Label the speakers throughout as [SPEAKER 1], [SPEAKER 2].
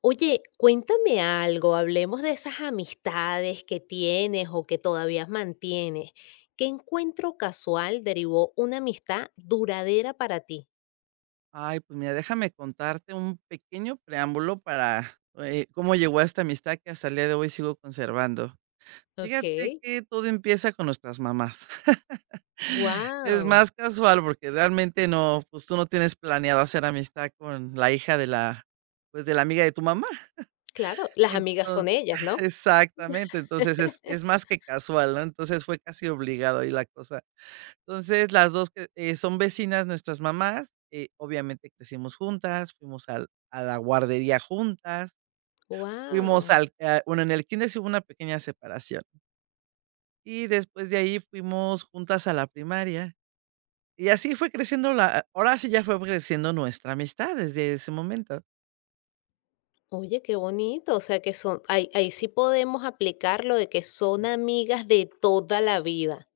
[SPEAKER 1] Oye, cuéntame algo, hablemos de esas amistades que tienes o que todavía mantienes. ¿Qué encuentro casual derivó una amistad duradera para ti?
[SPEAKER 2] Ay, pues mira, déjame contarte un pequeño preámbulo para cómo llegó a esta amistad que hasta el día de hoy sigo conservando.
[SPEAKER 1] Ok,
[SPEAKER 2] Fíjate que todo empieza con nuestras mamás. Es
[SPEAKER 1] wow.
[SPEAKER 2] más casual porque realmente no, pues tú no tienes planeado hacer amistad con la hija de la, pues de la amiga de tu mamá.
[SPEAKER 1] Claro, las amigas son
[SPEAKER 2] Entonces,
[SPEAKER 1] ellas, ¿no?
[SPEAKER 2] exactamente, entonces es más que casual, ¿no? Entonces fue casi obligado ahí la cosa. Entonces, las 2 que, son vecinas nuestras mamás, obviamente crecimos juntas, fuimos al a la guardería juntas, fuimos
[SPEAKER 1] Wow.
[SPEAKER 2] bueno, en el kinder sí hubo una pequeña separación, y después de ahí fuimos juntas a la primaria, y así fue creciendo la ahora sí ya fue creciendo nuestra amistad desde ese momento.
[SPEAKER 1] Oye, qué bonito. O sea que son, ahí sí podemos aplicar lo de que son amigas de toda la vida.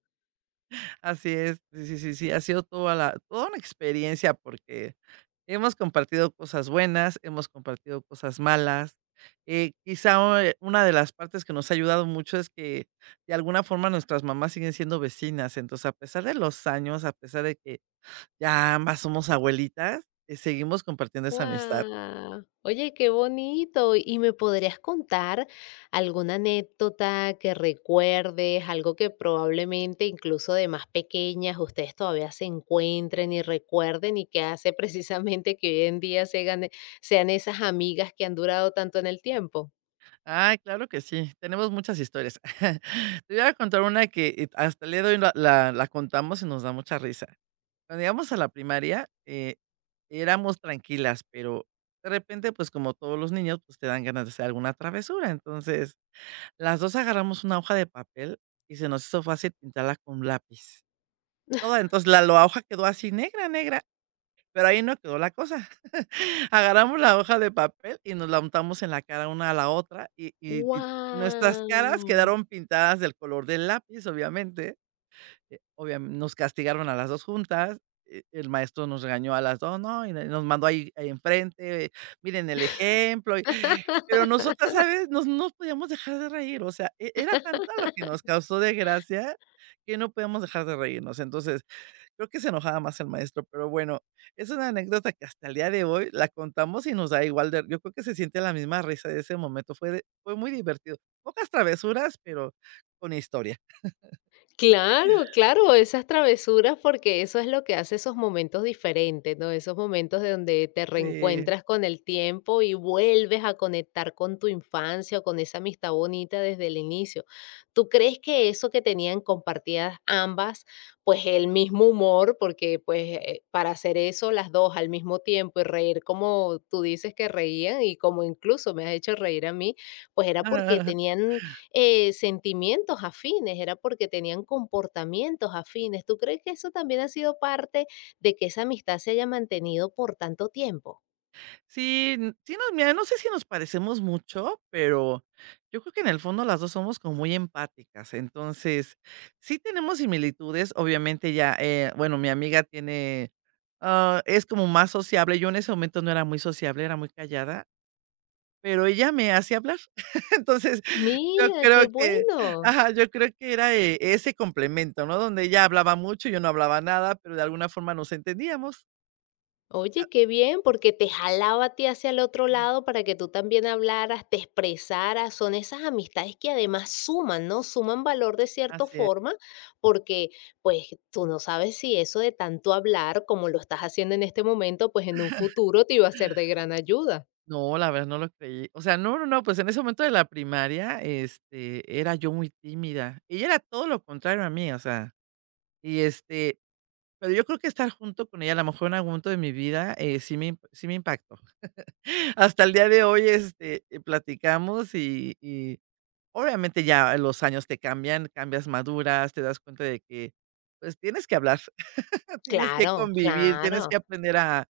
[SPEAKER 2] Así es, sí, sí, sí, sí, ha sido toda una experiencia porque hemos compartido cosas buenas, hemos compartido cosas malas. Quizá o una de las partes que nos ha ayudado mucho es que, de alguna forma, nuestras mamás siguen siendo vecinas. Entonces, a pesar de los años, a pesar de que ya ambas somos abuelitas, seguimos compartiendo esa amistad.
[SPEAKER 1] Wow, oye, qué bonito. ¿Y me podrías contar alguna anécdota que recuerdes, algo que probablemente incluso de más pequeñas ustedes todavía se encuentren y recuerden y que hace precisamente que hoy en día sean esas amigas que han durado tanto en el tiempo?
[SPEAKER 2] Ay, claro que sí, tenemos muchas historias. Te voy a contar una que, hasta le doy la contamos y nos da mucha risa. Cuando íbamos a la primaria, éramos tranquilas, pero de repente, pues, como todos los niños, pues, te dan ganas de hacer alguna travesura. Entonces, las 2 agarramos una hoja de papel y se nos hizo fácil pintarla con lápiz. Toda, entonces, la hoja quedó así negra, negra, pero ahí no quedó la cosa. Agarramos la hoja de papel y nos la untamos en la cara una a la otra y nuestras caras
[SPEAKER 1] Wow.
[SPEAKER 2] quedaron pintadas del color del lápiz, obviamente nos castigaron a las 2 juntas, el maestro nos regañó a las dos, ¿no? Y de nos mandó ahí enfrente, miren el ejemplo, y pero nosotras, ¿sabes? Nos No podíamos dejar de reír, o sea, era tanta lo que nos causó desgracia que no podíamos dejar de reírnos. Entonces, creo que se enojaba más el maestro, pero bueno, es una anécdota que hasta el día de hoy la contamos y nos da igual de yo creo que se siente la misma risa de ese momento, fue muy divertido. Pocas travesuras, pero con historia.
[SPEAKER 1] Claro, claro, esas travesuras, porque eso es lo que hace esos momentos diferentes, ¿no? Esos momentos de donde te
[SPEAKER 2] Sí.
[SPEAKER 1] reencuentras con el tiempo y vuelves a conectar con tu infancia o con esa amistad bonita desde el inicio. ¿Tú crees que eso que tenían compartidas ambas, pues el mismo humor, porque para hacer eso las dos al mismo tiempo y reír como tú dices que reían y como incluso me has hecho reír a mí, pues era porque tenían sentimientos afines, era porque tenían comportamientos afines. ¿Tú crees que eso también ha sido parte de que esa amistad se haya mantenido por tanto tiempo?
[SPEAKER 2] Sí, n sí nos mira, no sé si nos parecemos mucho, pero yo creo que en el fondo las 2 somos como muy empáticas. Entonces, sí tenemos similitudes, obviamente ya, bueno, mi amiga tiene, ah, es como más sociable. Yo en ese momento no era muy sociable, era muy callada, pero ella me hace hablar. Entonces, yo
[SPEAKER 1] Mira,
[SPEAKER 2] creo
[SPEAKER 1] qué
[SPEAKER 2] que
[SPEAKER 1] bueno.
[SPEAKER 2] ajá, yo creo que era, ese complemento, ¿no? Donde ella hablaba mucho, yo no hablaba nada, pero de alguna forma nos entendíamos.
[SPEAKER 1] Oye, qué bien, porque te jalaba a ti hacia el otro
[SPEAKER 2] Mm.
[SPEAKER 1] lado para que tú también hablaras, te expresaras. Son esas amistades que además suman, ¿no? Suman valor de cierta
[SPEAKER 2] Así es.
[SPEAKER 1] forma, porque pues tú no sabes si eso de tanto hablar, como lo estás haciendo en este momento, pues en un futuro te iba a ser de gran ayuda.
[SPEAKER 2] No, la verdad no lo creí. O sea, no, no, no, pues en ese momento de la primaria, este, era yo muy tímida. Ella era todo lo contrario a mí, o sea, y este, pero yo creo que estar junto con ella, a lo mejor en algún momento de mi vida, sí me, sí me impactó. Hasta el día de hoy, este, platicamos y obviamente ya los años te cambian, cambias maduras, te das cuenta de que, pues tienes que hablar, tienes que
[SPEAKER 1] Claro,
[SPEAKER 2] convivir,
[SPEAKER 1] claro.
[SPEAKER 2] tienes que aprender a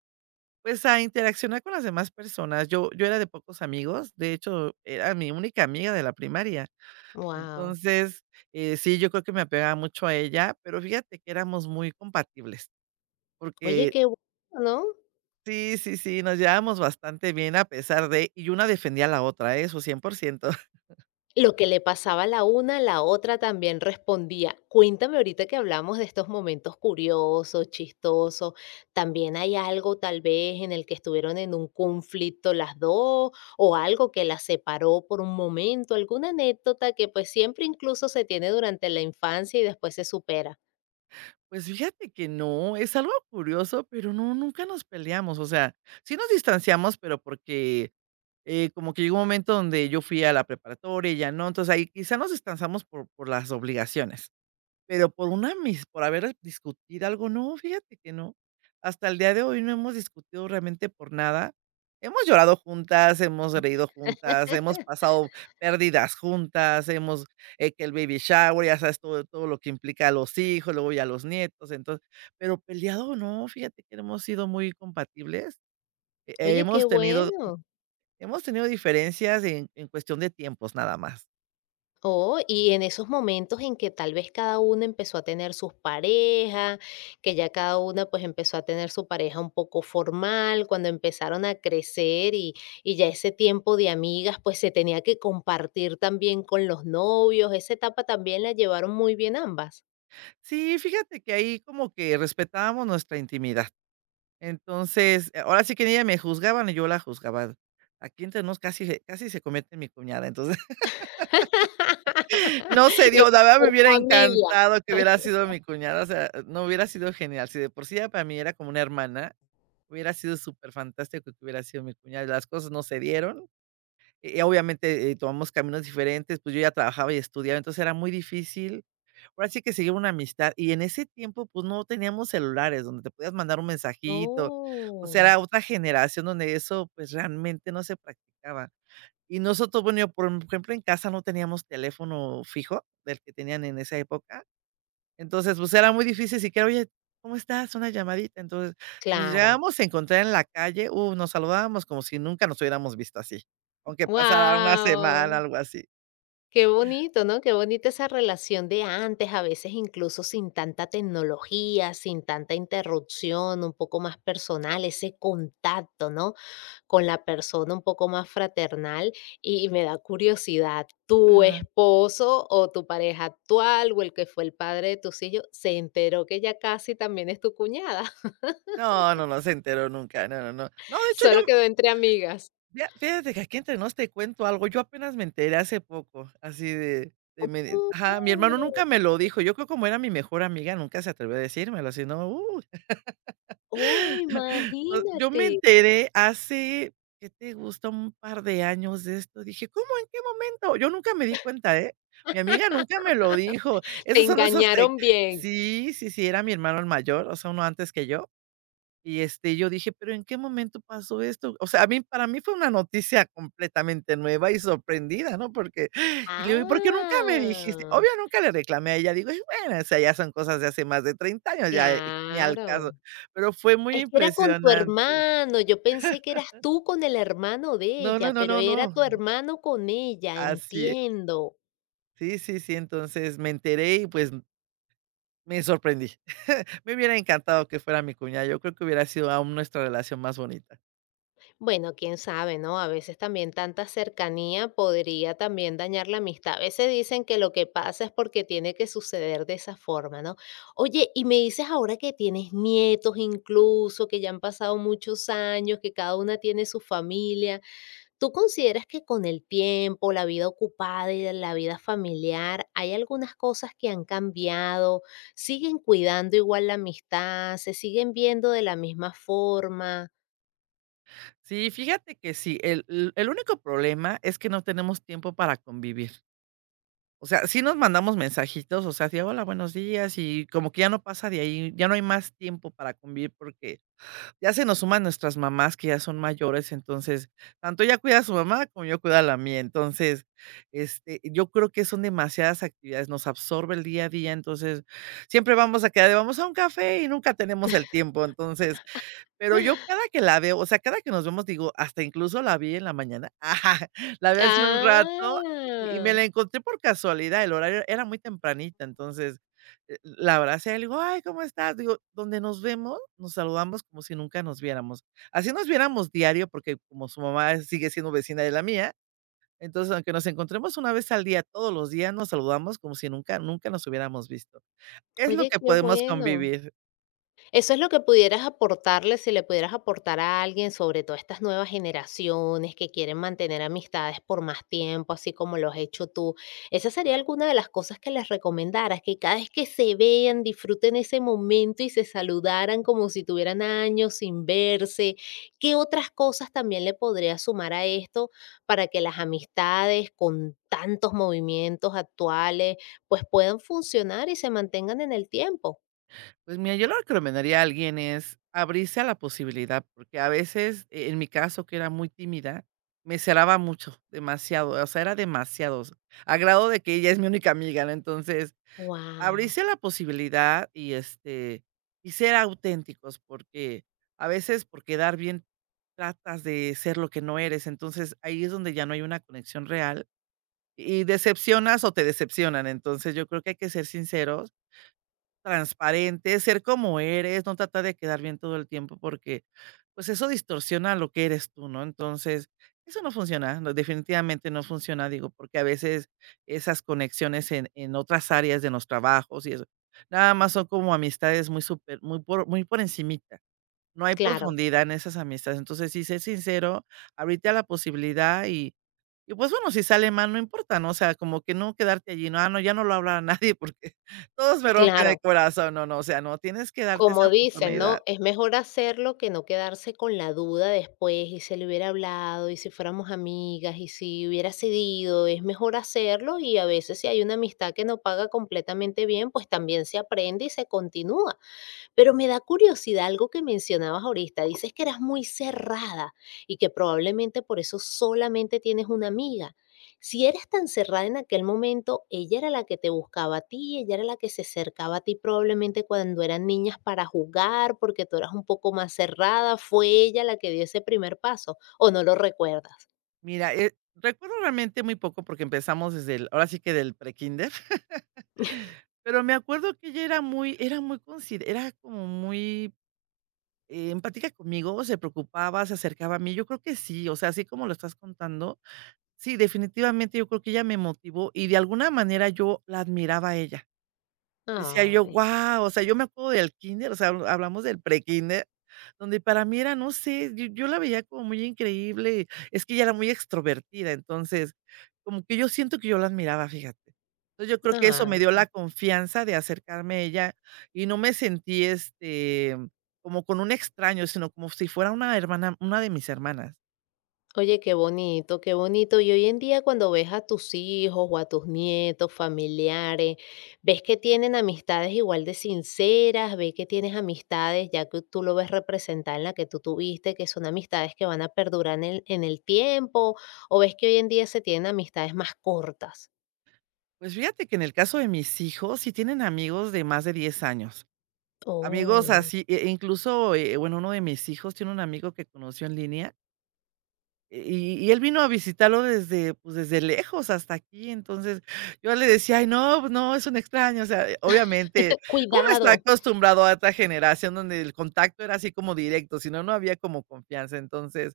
[SPEAKER 2] pues, a interaccionar con las demás personas. Yo era de pocos amigos, de hecho, era mi única amiga de la primaria.
[SPEAKER 1] Wow.
[SPEAKER 2] Entonces, sí, yo creo que me apegaba mucho a ella, pero fíjate que éramos muy compatibles,
[SPEAKER 1] Oye,
[SPEAKER 2] porque
[SPEAKER 1] qué bueno, ¿no?
[SPEAKER 2] sí, sí, sí, nos llevábamos bastante bien a pesar de y una defendía a la otra, ¿eh? Eso 100%.
[SPEAKER 1] Lo que le pasaba a la una, la otra también respondía. Cuéntame ahorita que hablamos de estos momentos curiosos, chistosos, ¿también hay algo tal vez en el que estuvieron en un conflicto las dos o algo que las separó por un momento, alguna anécdota que pues siempre incluso se tiene durante la infancia y después se supera?
[SPEAKER 2] Pues fíjate que no, es algo curioso, pero no, nunca nos peleamos, o sea, sí nos distanciamos, pero porque, como que llegó un momento donde yo fui a la preparatoria, y ya no, entonces ahí quizá nos distanciamos por las obligaciones. Pero por una mis por haber discutido algo, no, fíjate que no. Hasta el día de hoy no hemos discutido realmente por nada. Hemos llorado juntas, hemos reído juntas, hemos pasado pérdidas juntas, hemos, que el baby shower, ya sabes, todo lo que implica a los hijos, luego ya a los nietos, entonces, pero peleado no, fíjate que hemos sido muy compatibles.
[SPEAKER 1] Oye, qué
[SPEAKER 2] Hemos tenido
[SPEAKER 1] bueno.
[SPEAKER 2] diferencias en cuestión de tiempos, nada más.
[SPEAKER 1] Oh, y en esos momentos en que tal vez cada una empezó a tener sus parejas, que ya cada una pues empezó a tener su pareja un poco formal, cuando empezaron a crecer y ya ese tiempo de amigas pues se tenía que compartir también con los novios, esa etapa también la llevaron muy bien ambas.
[SPEAKER 2] Sí, fíjate que ahí como que respetábamos nuestra intimidad. Entonces, ahora sí que ni ella me juzgaba ni yo la juzgaba. Aquí entre nos casi se comete mi cuñada, entonces no se
[SPEAKER 1] Y
[SPEAKER 2] dio, la verdad
[SPEAKER 1] ser
[SPEAKER 2] me hubiera
[SPEAKER 1] familia.
[SPEAKER 2] encantado que hubiera sido mi cuñada, o sea, no hubiera sido genial. Si de por sí ya para mí era como una hermana, hubiera sido súper fantástico que hubiera sido mi cuñada. Las cosas no se dieron, y obviamente, tomamos caminos diferentes, pues yo ya trabajaba y estudiaba, entonces era muy difícil ahora sí que seguir una amistad, y en ese tiempo, pues, no teníamos celulares donde te podías mandar un mensajito, o sea,
[SPEAKER 1] Oh,
[SPEAKER 2] era otra generación donde eso, pues, realmente no se practicaba. Y nosotros, bueno, yo, por ejemplo, en casa no teníamos teléfono fijo del que tenían en esa época, entonces, pues, era muy difícil siquiera, oye, ¿cómo estás? Una llamadita. Entonces, si nos
[SPEAKER 1] claro.
[SPEAKER 2] llegábamos a encontrar en la calle, nos saludábamos como si nunca nos hubiéramos visto así, aunque pasara una semana,
[SPEAKER 1] Wow.
[SPEAKER 2] algo así.
[SPEAKER 1] Qué bonito, ¿no? Qué bonita esa relación de antes, a veces incluso sin tanta tecnología, sin tanta interrupción, un poco más personal, ese contacto, ¿no? Con la persona un poco más fraternal. Y me da curiosidad, ¿tu
[SPEAKER 2] Ajá.
[SPEAKER 1] esposo o tu pareja actual o el que fue el padre de tus hijos se enteró que ya casi también es tu cuñada?
[SPEAKER 2] No, no, no se enteró nunca, no, no, no. No, de hecho, yo
[SPEAKER 1] Solo quedó entre amigas.
[SPEAKER 2] Fía Fíjate que aquí entre nos te cuento algo, yo apenas me enteré hace poco, así mi hermano
[SPEAKER 1] ¡Oh!
[SPEAKER 2] nunca me lo dijo, yo creo como era mi mejor amiga, nunca se atrevió a decírmelo, si no,
[SPEAKER 1] ¡Oh,
[SPEAKER 2] yo me
[SPEAKER 1] imagínate!
[SPEAKER 2] enteré hace, ¿qué te gusta? Un par de años de esto, dije: "¿Cómo? ¿En qué momento?". Yo nunca me di cuenta, ¿eh? Mi amiga nunca me lo dijo,
[SPEAKER 1] Te
[SPEAKER 2] esos son esos de
[SPEAKER 1] engañaron bien.
[SPEAKER 2] sí, sí, sí, era mi hermano el mayor, o sea, uno antes que yo. Y, este, yo dije: "¿Pero en qué momento pasó esto?". O sea, a mí para mí fue una noticia completamente nueva y sorprendida, ¿no? Porque y le digo: "¿Y por qué nunca me dijiste?".
[SPEAKER 1] Ah,
[SPEAKER 2] Obvio, nunca le reclamé a ella, digo: "Y bueno, o sea, ya son cosas de hace más de 30 años, ya, ni al caso".
[SPEAKER 1] claro.
[SPEAKER 2] Pero fue muy
[SPEAKER 1] Es que era con tu
[SPEAKER 2] impresionante.
[SPEAKER 1] hermano, yo pensé que eras tú con el hermano de
[SPEAKER 2] No, no,
[SPEAKER 1] ella,
[SPEAKER 2] no,
[SPEAKER 1] pero
[SPEAKER 2] no,
[SPEAKER 1] era
[SPEAKER 2] no.
[SPEAKER 1] tu hermano con ella,
[SPEAKER 2] Así es.
[SPEAKER 1] entiendo.
[SPEAKER 2] Sí, sí, sí, entonces me enteré y, pues, me sorprendí. Me hubiera encantado que fuera mi cuñada, yo creo que hubiera sido aún nuestra relación más bonita.
[SPEAKER 1] Bueno, quién sabe, ¿no? A veces también tanta cercanía podría también dañar la amistad. A veces dicen que lo que pasa es porque tiene que suceder de esa forma, ¿no? Oye, y me dices ahora que tienes nietos incluso, que ya han pasado muchos años, que cada una tiene su familia. ¿Tú consideras que con el tiempo, la vida ocupada y la vida familiar, hay algunas cosas que han cambiado? ¿Siguen cuidando igual la amistad? ¿Se siguen viendo de la misma forma?
[SPEAKER 2] Sí, fíjate que sí. El único problema es que no tenemos tiempo para convivir. O sea, sí nos mandamos mensajitos, o sea, de: "Hola, buenos días", y como que ya no pasa de ahí, ya no hay más tiempo para convivir, porque ya se nos suman nuestras mamás, que ya son mayores, entonces, tanto ella cuida a su mamá como yo cuido a la mía. Entonces, este, yo creo que son demasiadas actividades, nos absorbe el día a día, entonces, siempre vamos a quedar de: "Vamos a un café", y nunca tenemos el tiempo. Entonces, pero yo cada que la veo, o sea, cada que nos vemos, digo, hasta incluso la vi en la mañana. La vi hace un rato y me
[SPEAKER 1] ¡Ah!
[SPEAKER 2] la encontré por casualidad, el horario era muy tempranita, entonces, la abracé, le digo: "Ay, ¿cómo estás?". Digo, donde nos vemos, nos saludamos como si nunca nos viéramos. Así nos viéramos diario, porque como su mamá sigue siendo vecina de la mía, entonces, aunque nos encontremos una vez al día, todos los días nos saludamos como si nunca nos hubiéramos visto. Es lo
[SPEAKER 1] Oye,
[SPEAKER 2] que
[SPEAKER 1] qué
[SPEAKER 2] podemos
[SPEAKER 1] bueno.
[SPEAKER 2] convivir.
[SPEAKER 1] Eso es lo que pudieras aportarle, si le pudieras aportar a alguien, sobre todo a estas nuevas generaciones que quieren mantener amistades por más tiempo, así como lo has hecho tú. Esa sería alguna de las cosas que les recomendaras, que cada vez que se vean, disfruten ese momento y se saludaran como si tuvieran años sin verse. ¿Qué otras cosas también le podría sumar a esto para que las amistades con tantos movimientos actuales, pues puedan funcionar y se mantengan en el tiempo?
[SPEAKER 2] Pues mira, yo lo recomendaría a alguien es abrirse a la posibilidad, porque a veces, en mi caso, que era muy tímida, me cerraba mucho, demasiado, o sea, era demasiado, o sea, a grado de que ella es mi única amiga, ¿no? Entonces,
[SPEAKER 1] Wow,
[SPEAKER 2] abrirse a la posibilidad y, este, y ser auténticos, porque a veces por quedar bien tratas de ser lo que no eres, entonces ahí es donde ya no hay una conexión real y decepcionas o te decepcionan, entonces yo creo que hay que ser sinceros, transparente, ser como eres, no tratar de quedar bien todo el tiempo porque, pues, eso distorsiona lo que eres tú, ¿no? Entonces, eso no funciona, no, definitivamente no funciona, digo, porque a veces esas conexiones en otras áreas de los trabajos y eso, nada más son como amistades muy súper muy por encimita, no hay
[SPEAKER 1] claro.
[SPEAKER 2] profundidad en esas amistades. Entonces, sí, ser sincero, abrirte a la posibilidad y pues bueno, si sale mal, no importa, ¿no? O sea, como que no quedarte allí, no, ah, no, ya no lo habla nadie porque todos me rompen el
[SPEAKER 1] Claro,
[SPEAKER 2] corazón, no, no, o sea, no, tienes que darte
[SPEAKER 1] como
[SPEAKER 2] esa
[SPEAKER 1] dicen,
[SPEAKER 2] oportunidad.
[SPEAKER 1] ¿no? Es mejor hacerlo que no quedarse con la duda después, y se le hubiera hablado, y si fuéramos amigas, y si hubiera cedido, es mejor hacerlo y a veces si hay una amistad que no paga completamente bien, pues también se aprende y se continúa. Pero me da curiosidad algo que mencionabas ahorita. Dices que eras muy cerrada y que probablemente por eso solamente tienes una amiga. Si eras tan cerrada en aquel momento, ella era la que te buscaba a ti, ella era la que se acercaba a ti probablemente cuando eran niñas para jugar, porque tú eras un poco más cerrada, fue ella la que dio ese primer paso, o no lo recuerdas.
[SPEAKER 2] Mira, recuerdo realmente muy poco porque empezamos desde el, ahora sí que del prekinder, pero me acuerdo que ella era muy consider era como muy empática conmigo, se preocupaba, se acercaba a mí, yo creo que sí, o sea, así como lo estás contando, sí, definitivamente yo creo que ella me motivó y de alguna manera yo la admiraba a ella. Decía yo:
[SPEAKER 1] Ay,
[SPEAKER 2] "Guau", o sea, yo me acuerdo del kinder, o sea, hablamos del prekinder, donde para mí era, no sé, yo la veía como muy increíble, es que ella era muy extrovertida, entonces, como que yo siento que yo la admiraba, fíjate. Entonces, yo creo que eso me dio
[SPEAKER 1] ay.
[SPEAKER 2] la confianza de acercarme a ella y no me sentí, este, como con un extraño, sino como si fuera una hermana, una de mis hermanas.
[SPEAKER 1] Oye, qué bonito, qué bonito. Y hoy en día cuando ves a tus hijos o a tus nietos, familiares, ves que tienen amistades igual de sinceras, ves que tienes amistades, ya que tú lo ves representada en la que tú tuviste, que son amistades que van a perdurar en en el tiempo, o ves que hoy en día se tienen amistades más cortas.
[SPEAKER 2] Pues fíjate que en el caso de mis hijos, sí tienen amigos de más de 10 años. Amigos
[SPEAKER 1] Oh,
[SPEAKER 2] así, incluso, bueno, uno de mis hijos tiene un amigo que conoció en línea, y él vino a visitarlo desde, pues, desde lejos hasta aquí. Entonces, yo le decía: "Ay, no, pues no, es un extraño". O sea, obviamente, uno está
[SPEAKER 1] cuidado.
[SPEAKER 2] acostumbrado a otra generación donde el contacto era así como directo, si no, no había como confianza. Entonces,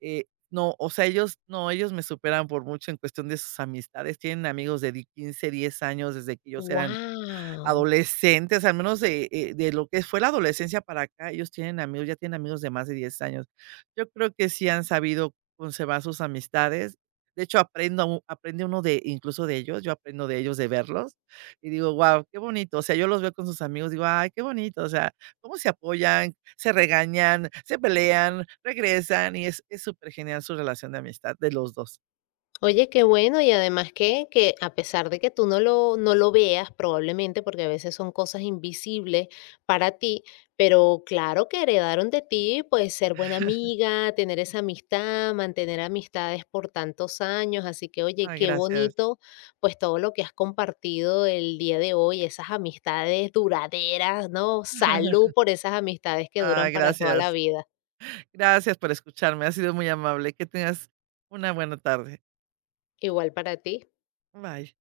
[SPEAKER 2] eh, no, o sea, ellos no, ellos me superan por mucho en cuestión de sus amistades. Tienen amigos de di 15, 10 años desde que ellos eran
[SPEAKER 1] Wow.
[SPEAKER 2] adolescentes, al menos de lo que fue la adolescencia para acá, ellos tienen amigos, ya tienen amigos de más de 10 años. Yo creo que sí han sabido conservar sus amistades. De hecho, aprendo u aprende uno de incluso de ellos, yo aprendo de ellos, de verlos, y digo: "Guau, qué bonito". O sea, yo los veo con sus amigos, digo: "Ay, qué bonito". O sea, cómo se apoyan, se regañan, se pelean, regresan, y es súper genial su relación de amistad de los dos.
[SPEAKER 1] Oye, qué bueno, y además que a pesar de que tú no lo, no lo veas, probablemente, porque a veces son cosas invisibles para ti, pero claro que heredaron de ti, pues ser buena amiga, tener esa amistad, mantener amistades por tantos años, así que oye,
[SPEAKER 2] Ay,
[SPEAKER 1] qué
[SPEAKER 2] gracias.
[SPEAKER 1] bonito, pues todo lo que has compartido el día de hoy, esas amistades duraderas, ¿no? Salud por esas amistades que duran
[SPEAKER 2] Ay,
[SPEAKER 1] para toda la
[SPEAKER 2] gracias.
[SPEAKER 1] vida.
[SPEAKER 2] Gracias por escucharme. Ha sido muy amable. Que tengas una buena tarde.
[SPEAKER 1] Igual para ti.
[SPEAKER 2] Bye.